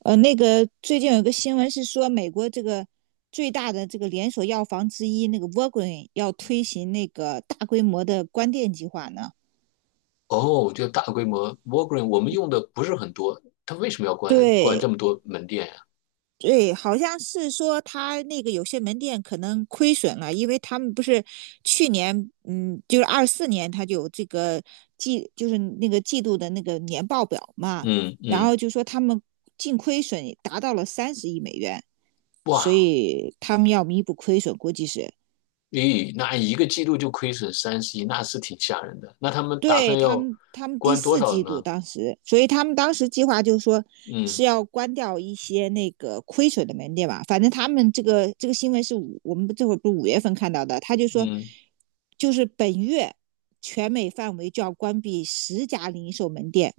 那个最近有个新闻是说，美国这个最大的这个连锁药房之一那个沃 a g 要推行那个大规模的关店计划呢。哦，就大规模 w a l g r e e n 我们用的不是很多，它为什么要关这对么多门店呀？对，好像是说他那个有些门店可能亏损了，因为他们不是去年，就是24年他就有这个就是那个季度的那个年报表嘛，嗯然嗯。后就说他们净亏损达到了30亿美元，所哇。以他们要弥补亏损，估计是。咦，那一个季度就亏损30亿，那是挺吓人的。那他们打对算他要们，他们第关多四少季度呢？当时，所以他们当时计划就是说是嗯要关掉一些那个亏损的门店吧。反正他们这个新闻是我们这会儿不是五月份看到的，他就说嗯。就是本月全美范围就要关闭10家零售门店。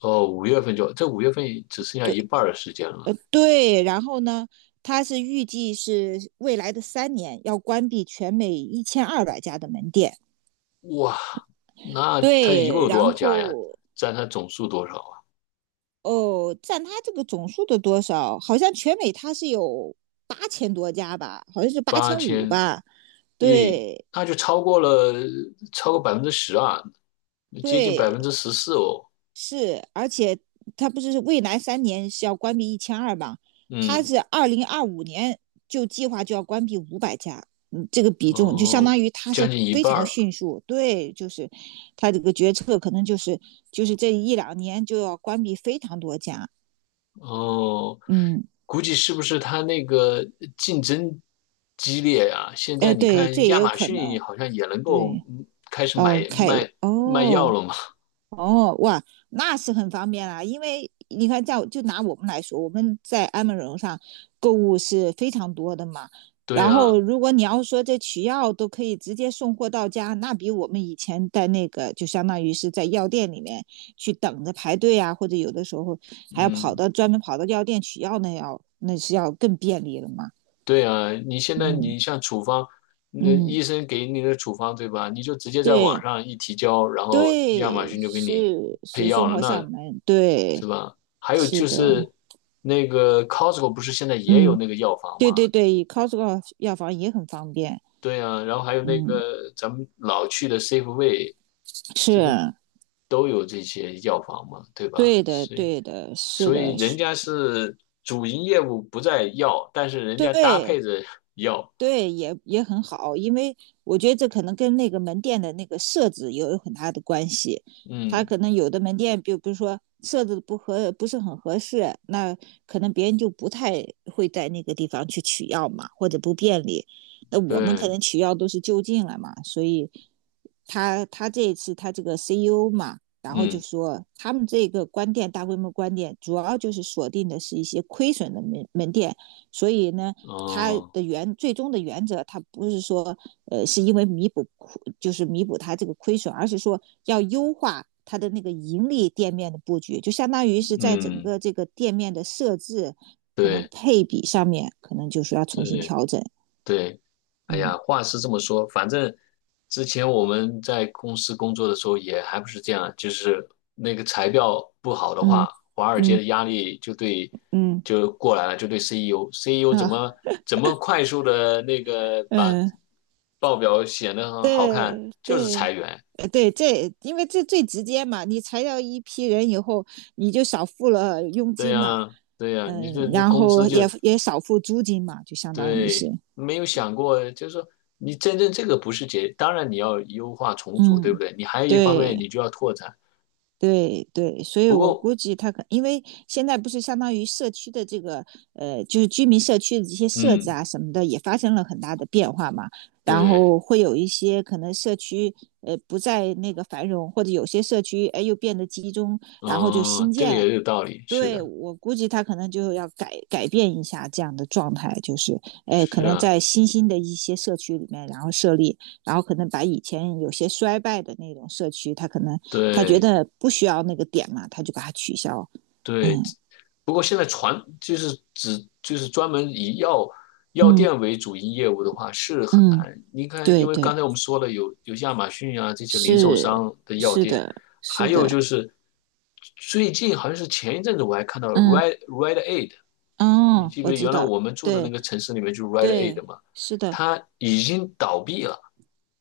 哦，五月份就这五月份只剩下一半儿的时间了。对，然后呢，他是预计是未来的三年要关闭全美1200家的门店。哇，那他一共对，有多然少家呀？后占他总数多少啊？哦，占它这个总数的多少？好像全美它是有8000多家吧，好像是八八千五千吧。亿，对那就超过百分之十啊，接近百对，分之十四哦。是，而且它不是未来三年是要关闭一千二嘛？它嗯。是2025年就计划就要关闭500家，这个比重就相哦，当于它是将近一非半常儿。迅速。对，就是它这个决策可能就是这一两年就要关闭非常多家。哦，嗯，估计是不是它那个竞争激烈呀？现哎，在你对，这看也亚有马可逊能。好像也能够对。开始买 OK，卖哦，开卖药哦了嘛？哦哇，那是很方便啦。因为你看就拿我们来说，我们在安 m a 上购物是非常多的嘛。对然后，呀。如果你要说这取药都可以直接送货到家，那比我们以前在那个就相当于是在药店里面去等着排队啊，或者有的时候还要嗯。专门跑到药店取药，那是要更便利了嘛。对呀，你现在嗯你像处方，那嗯，医生给你的处方对吧？你就直接在网对上一提交，然后亚马对，逊就给你是配是药送了，货上那门，是对。吧？还有是就的，是那个 Costco 不是现在也有嗯，那个药房对吗？对对，Costco 药房也很方便，对啊，然后还有那嗯，个咱们老去的 Safeway 是都有这些药房嘛，对吧？对的，所以对的，是所以的，人是，家是主营业务不在药，但是人家搭对配着 药。对，也很好，因为我觉得这可能跟那个门店的那个设置也有很大的关系，他嗯。可能有的门店，比如说设置不是很合适，那可能别人就不太会在那个地方去取药嘛，或者不便利，那我们可对。能取药都是就近了嘛，所以。他这一次他这个 CEO 嘛，然后就嗯。说他们这个大规模关店，主要就是锁定的是一些亏损的门店，所以呢，他哦。的最终的原则，他不是说是因为就是弥补他这个亏损，而是说要优化它的那个盈利店面的布局，就相当于是在整嗯。个这个店面的设置可能对配比上面，可能就是要重新对。调整。对。哎嗯呀，话是这么说。反正之前我们在公司工作的时候也还不是这样，就是那个财报不好的嗯话，华尔街嗯的压力就对嗯就过来了，就对 CEO 怎么啊怎么快速的那个把嗯。报表显得很好看，对就是对，裁员。对，因为这最直接嘛，你裁掉一批人以后，你就少付了佣对金嘛，呀，对呀，你这嗯，这然工资后就也少付租金嘛，就相当于对，是，没有想过。就是说你真正这个不是解，当然你要优化重组，对不嗯，对？你还有一方面你对。就要拓展。对对，所以不我过。估计因为现在不是相当于社区的这个就是居民社区的这些设置嗯。啊什么的也发生了很大的变化嘛，然对。后会有一些可能社区不再那个繁荣，或者有些社区哎又变得集中，然后就哦，新这个建，也有道理，是对的。我估计他可能就要改变一下这样的状态，就是哎，可是能啊。在新兴的一些社区里面，然后设立，然后可能把以前有些衰败的那种社区，他可能他觉对得不需要那个点嘛，他就把它取消。对。嗯不过现在传就是只就是专门以药药嗯店为主营业务的话是很嗯，难。你看，因对为对，刚才我们说了有亚马逊啊这些零售是商的药是店。的，还是有就的，是最近好像是前一阵子我还看到了 嗯 r e d Aid，你哦，记不我记得知原来道，我们住的那对个城市里面就是 r e d Aid 对，嘛，是的，它已经倒闭了。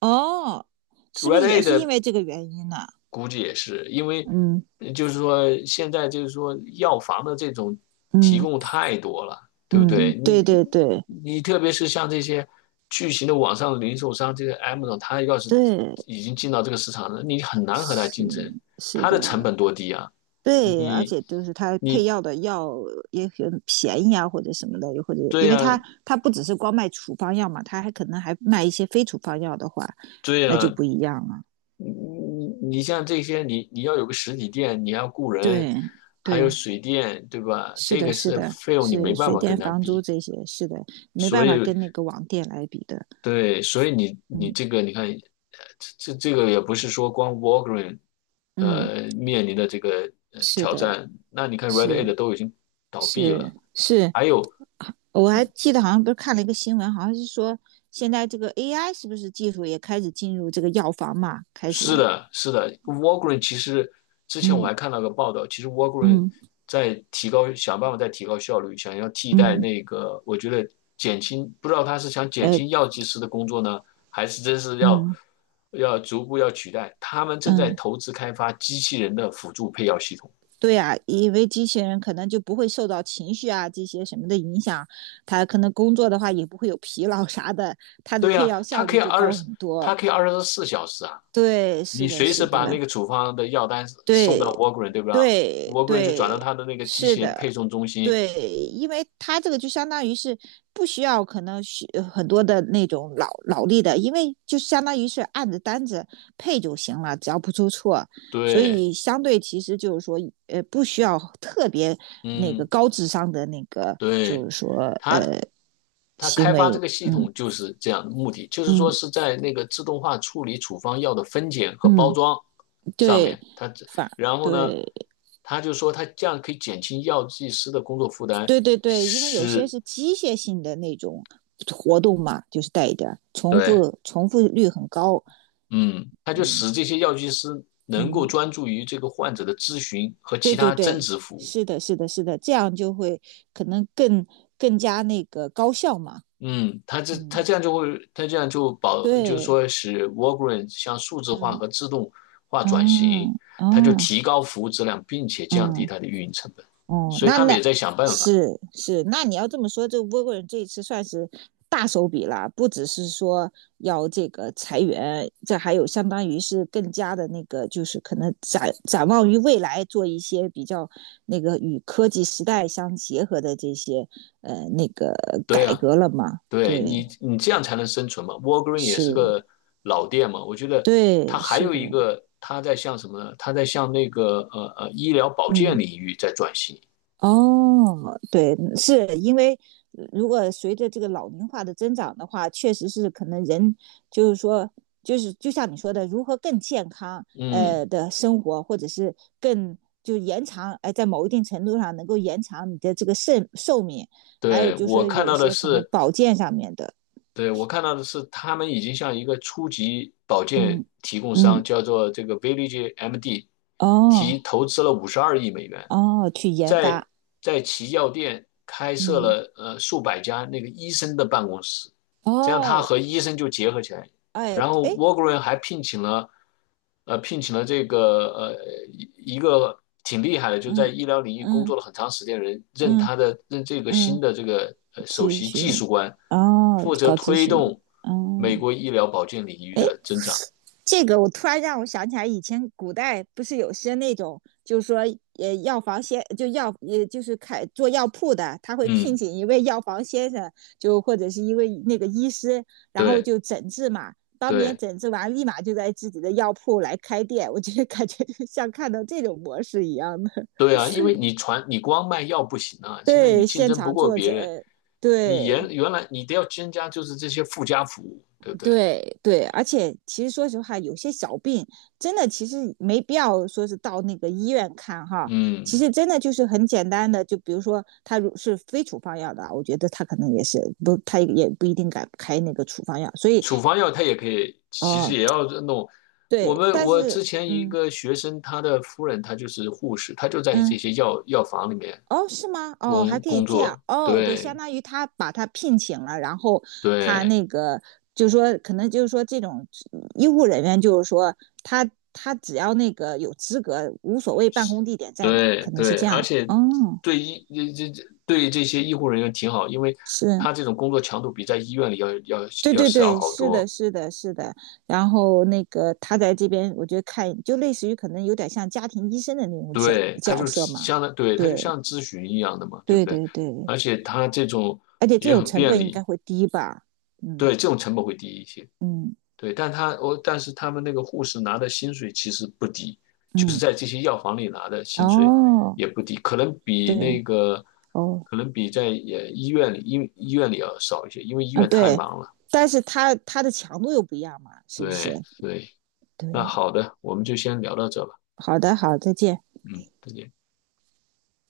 哦，是不是 Red 也 A 是因的为这个原因呢？估计也是，因为嗯就是说现在就是说药房的这种提嗯供太多了，对不对？嗯，你对对对。你特别是像这些巨型的网上零售商，这个 m a z 它要是对，已经进到这个市场了，你很难和它是竞争。是它的成的，本多低啊！对，而你且就是它配你药的药也很便宜啊，或者什么的，又或者对因为呀，它它不只是光卖处方药嘛，它还可能还卖一些非处方药的话，对那就呀，不一样了。你你你像这些，你要有个实体店，你要雇人，对还有对，水电，对吧？是这的，个是是的，费用，你没是办水法电跟他房租比。这些，是的，没所办法以，跟那个网店来比的。对，所以你嗯这个，你看，这个也不是说光 Walgreen，嗯，面临的这个是挑的，战。那你看 Red 是 Aid 都已经倒闭了，是是是，还有。我还记得好像不是看了一个新闻，好像是说现在这个 AI 是不是技术也开始进入这个药房嘛？开是始，的，是的。Walgreen 其实之前我嗯还看到个报道，其实 Walgreen 嗯在提高，想办法在提高效率，想要替代嗯，那个，我觉得减轻，不知道他是想减呃轻药剂师的工作呢，还是真是要嗯要逐步要取代。他们正在嗯，投资开发机器人的辅助配药系统。对呀，因为机器人可能就不会受到情绪啊这些什么的影响，它可能工作的话也不会有疲劳啥的，它的对配呀，药效率就高很它多。可以24小时啊，对，你是的，随时是把那的，个处方的药单送到 对 Walgreen，对不对对？Walgreen 就转到对，他的那个机是器人配的，送中心。对，因为他这个就相当于是不需要可能很多的那种脑力的，因为就相当于是按着单子配就行了，只要不出错，所对。以相对其实就是说不需要特别那个嗯。高智商的那个就对，是说他呃他行开发这为，个系嗯统就是这样的目的，就是嗯说是在那个自动化处理处方药的分拣和包嗯，装上对，面，反然后呢，对。他就说他这样可以减轻药剂师的工作负担，对对对，因为有些使是机械性的那种活动嘛，就是带一点儿重对。复，重复率很高。嗯。他就嗯使这些药剂师能够嗯，专注于这个患者的咨询和对其对他增对，值服务。是的，是的，是的，这样就会可能更加那个高效嘛。嗯。它这它嗯，这样就会，它这样就保，就是对，说使 Walgreens 向数字化嗯，和自动化转型，嗯它就嗯提高服务质量，并且降低嗯。它的运营成本。哦，所以那他们也那在想办法。是是，那你要这么说，这个波国人这一次算是大手笔了，不只是说要这个裁员，这还有相当于是更加的那个，就是可能展望于未来，做一些比较那个与科技时代相结合的这些那个对改啊。革了嘛？对，你对，你这样才能生存嘛。Walgreens 也是，是个老店嘛。我觉得它对，还是有的，一个，它在向什么呢？它在向那个医疗保健嗯。领域在转型。哦，对，是因为如果随着这个老龄化的增长的话，确实是可能人就是说，就是就像你说的，如何更健康嗯。的生活，或者是更就延长，哎、在某一定程度上能够延长你的这个寿命，还有对，就我是看有到的些可能是，保健上面的，对，我看到的是，他们已经向一个初级保健嗯提供商，嗯，叫做这个 Village MD，提哦投资了52亿美元，哦，去研在发，在其药店开设嗯了数百家那个医生的办公室。这样他哦，和医生就结合起来，哎然后 哎，Walgreen 还聘请了这个一个挺厉害的，就在医疗领域工作嗯了很长时间的人，任嗯他的任这个嗯嗯。新的首咨席技询，术官，哦，负责搞咨推询，动美哦，国医疗保健领域哎，的增长。这个我突然让我想起来，以前古代不是有些那种，就是说，药房先就药，也就是开做药铺的，他会聘嗯。请一位药房先生，或者是一位那个医师，然后对就诊治嘛，当别人对诊治完，立马就在自己的药铺来开店。我觉得感觉 像看到这种模式一样的，对啊，因为你光卖药不行啊，现在你对，竞现争不场过坐别人，诊，你原对，原来你得要增加就是这些附加服务，对不对？对对，而且其实说实话，有些小病真的其实没必要说是到那个医院看哈，其嗯。实真的就是很简单的，就比如说他如是非处方药的，我觉得他可能也是不，他也不一定敢开那个处方药，所以处方药它也可以，其实哦，也要弄。我对，们但我之是前一嗯个学生，他的夫人她就是护士，她就在这嗯。些药房里面哦，是吗？哦，还工可以工这样作。哦，都相对当于他把他聘请了，然后他对那个就是说，可能就是说这种医护人员，就是说他只要那个有资格，无所谓办公地点在哪，对可能是对。这而样。且哦，对医这这对这些医护人员挺好，因为是，他这种工作强度比在医院里要要对要对少对，好是的，多。是的，是的。然后那个他在这边，我觉得看就类似于可能有点像家庭医生的那种对，他角就色嘛。相当，对，他就对像咨询一样的嘛，对不对对？对对，而且他这种而且这也种很成便本应利。该会低吧？嗯对，这种成本会低一些。嗯。对，但是他们那个护士拿的薪水其实不低，就是嗯，在这些药房里拿的薪水哦，也不低，可能比对，那个哦，可能比在医院里要少一些，因为医啊，院太对，忙了。但是它的强度又不一样嘛，是不是？对对。那对，好的，我们就先聊到这吧。好的，好，再见。嗯，再见。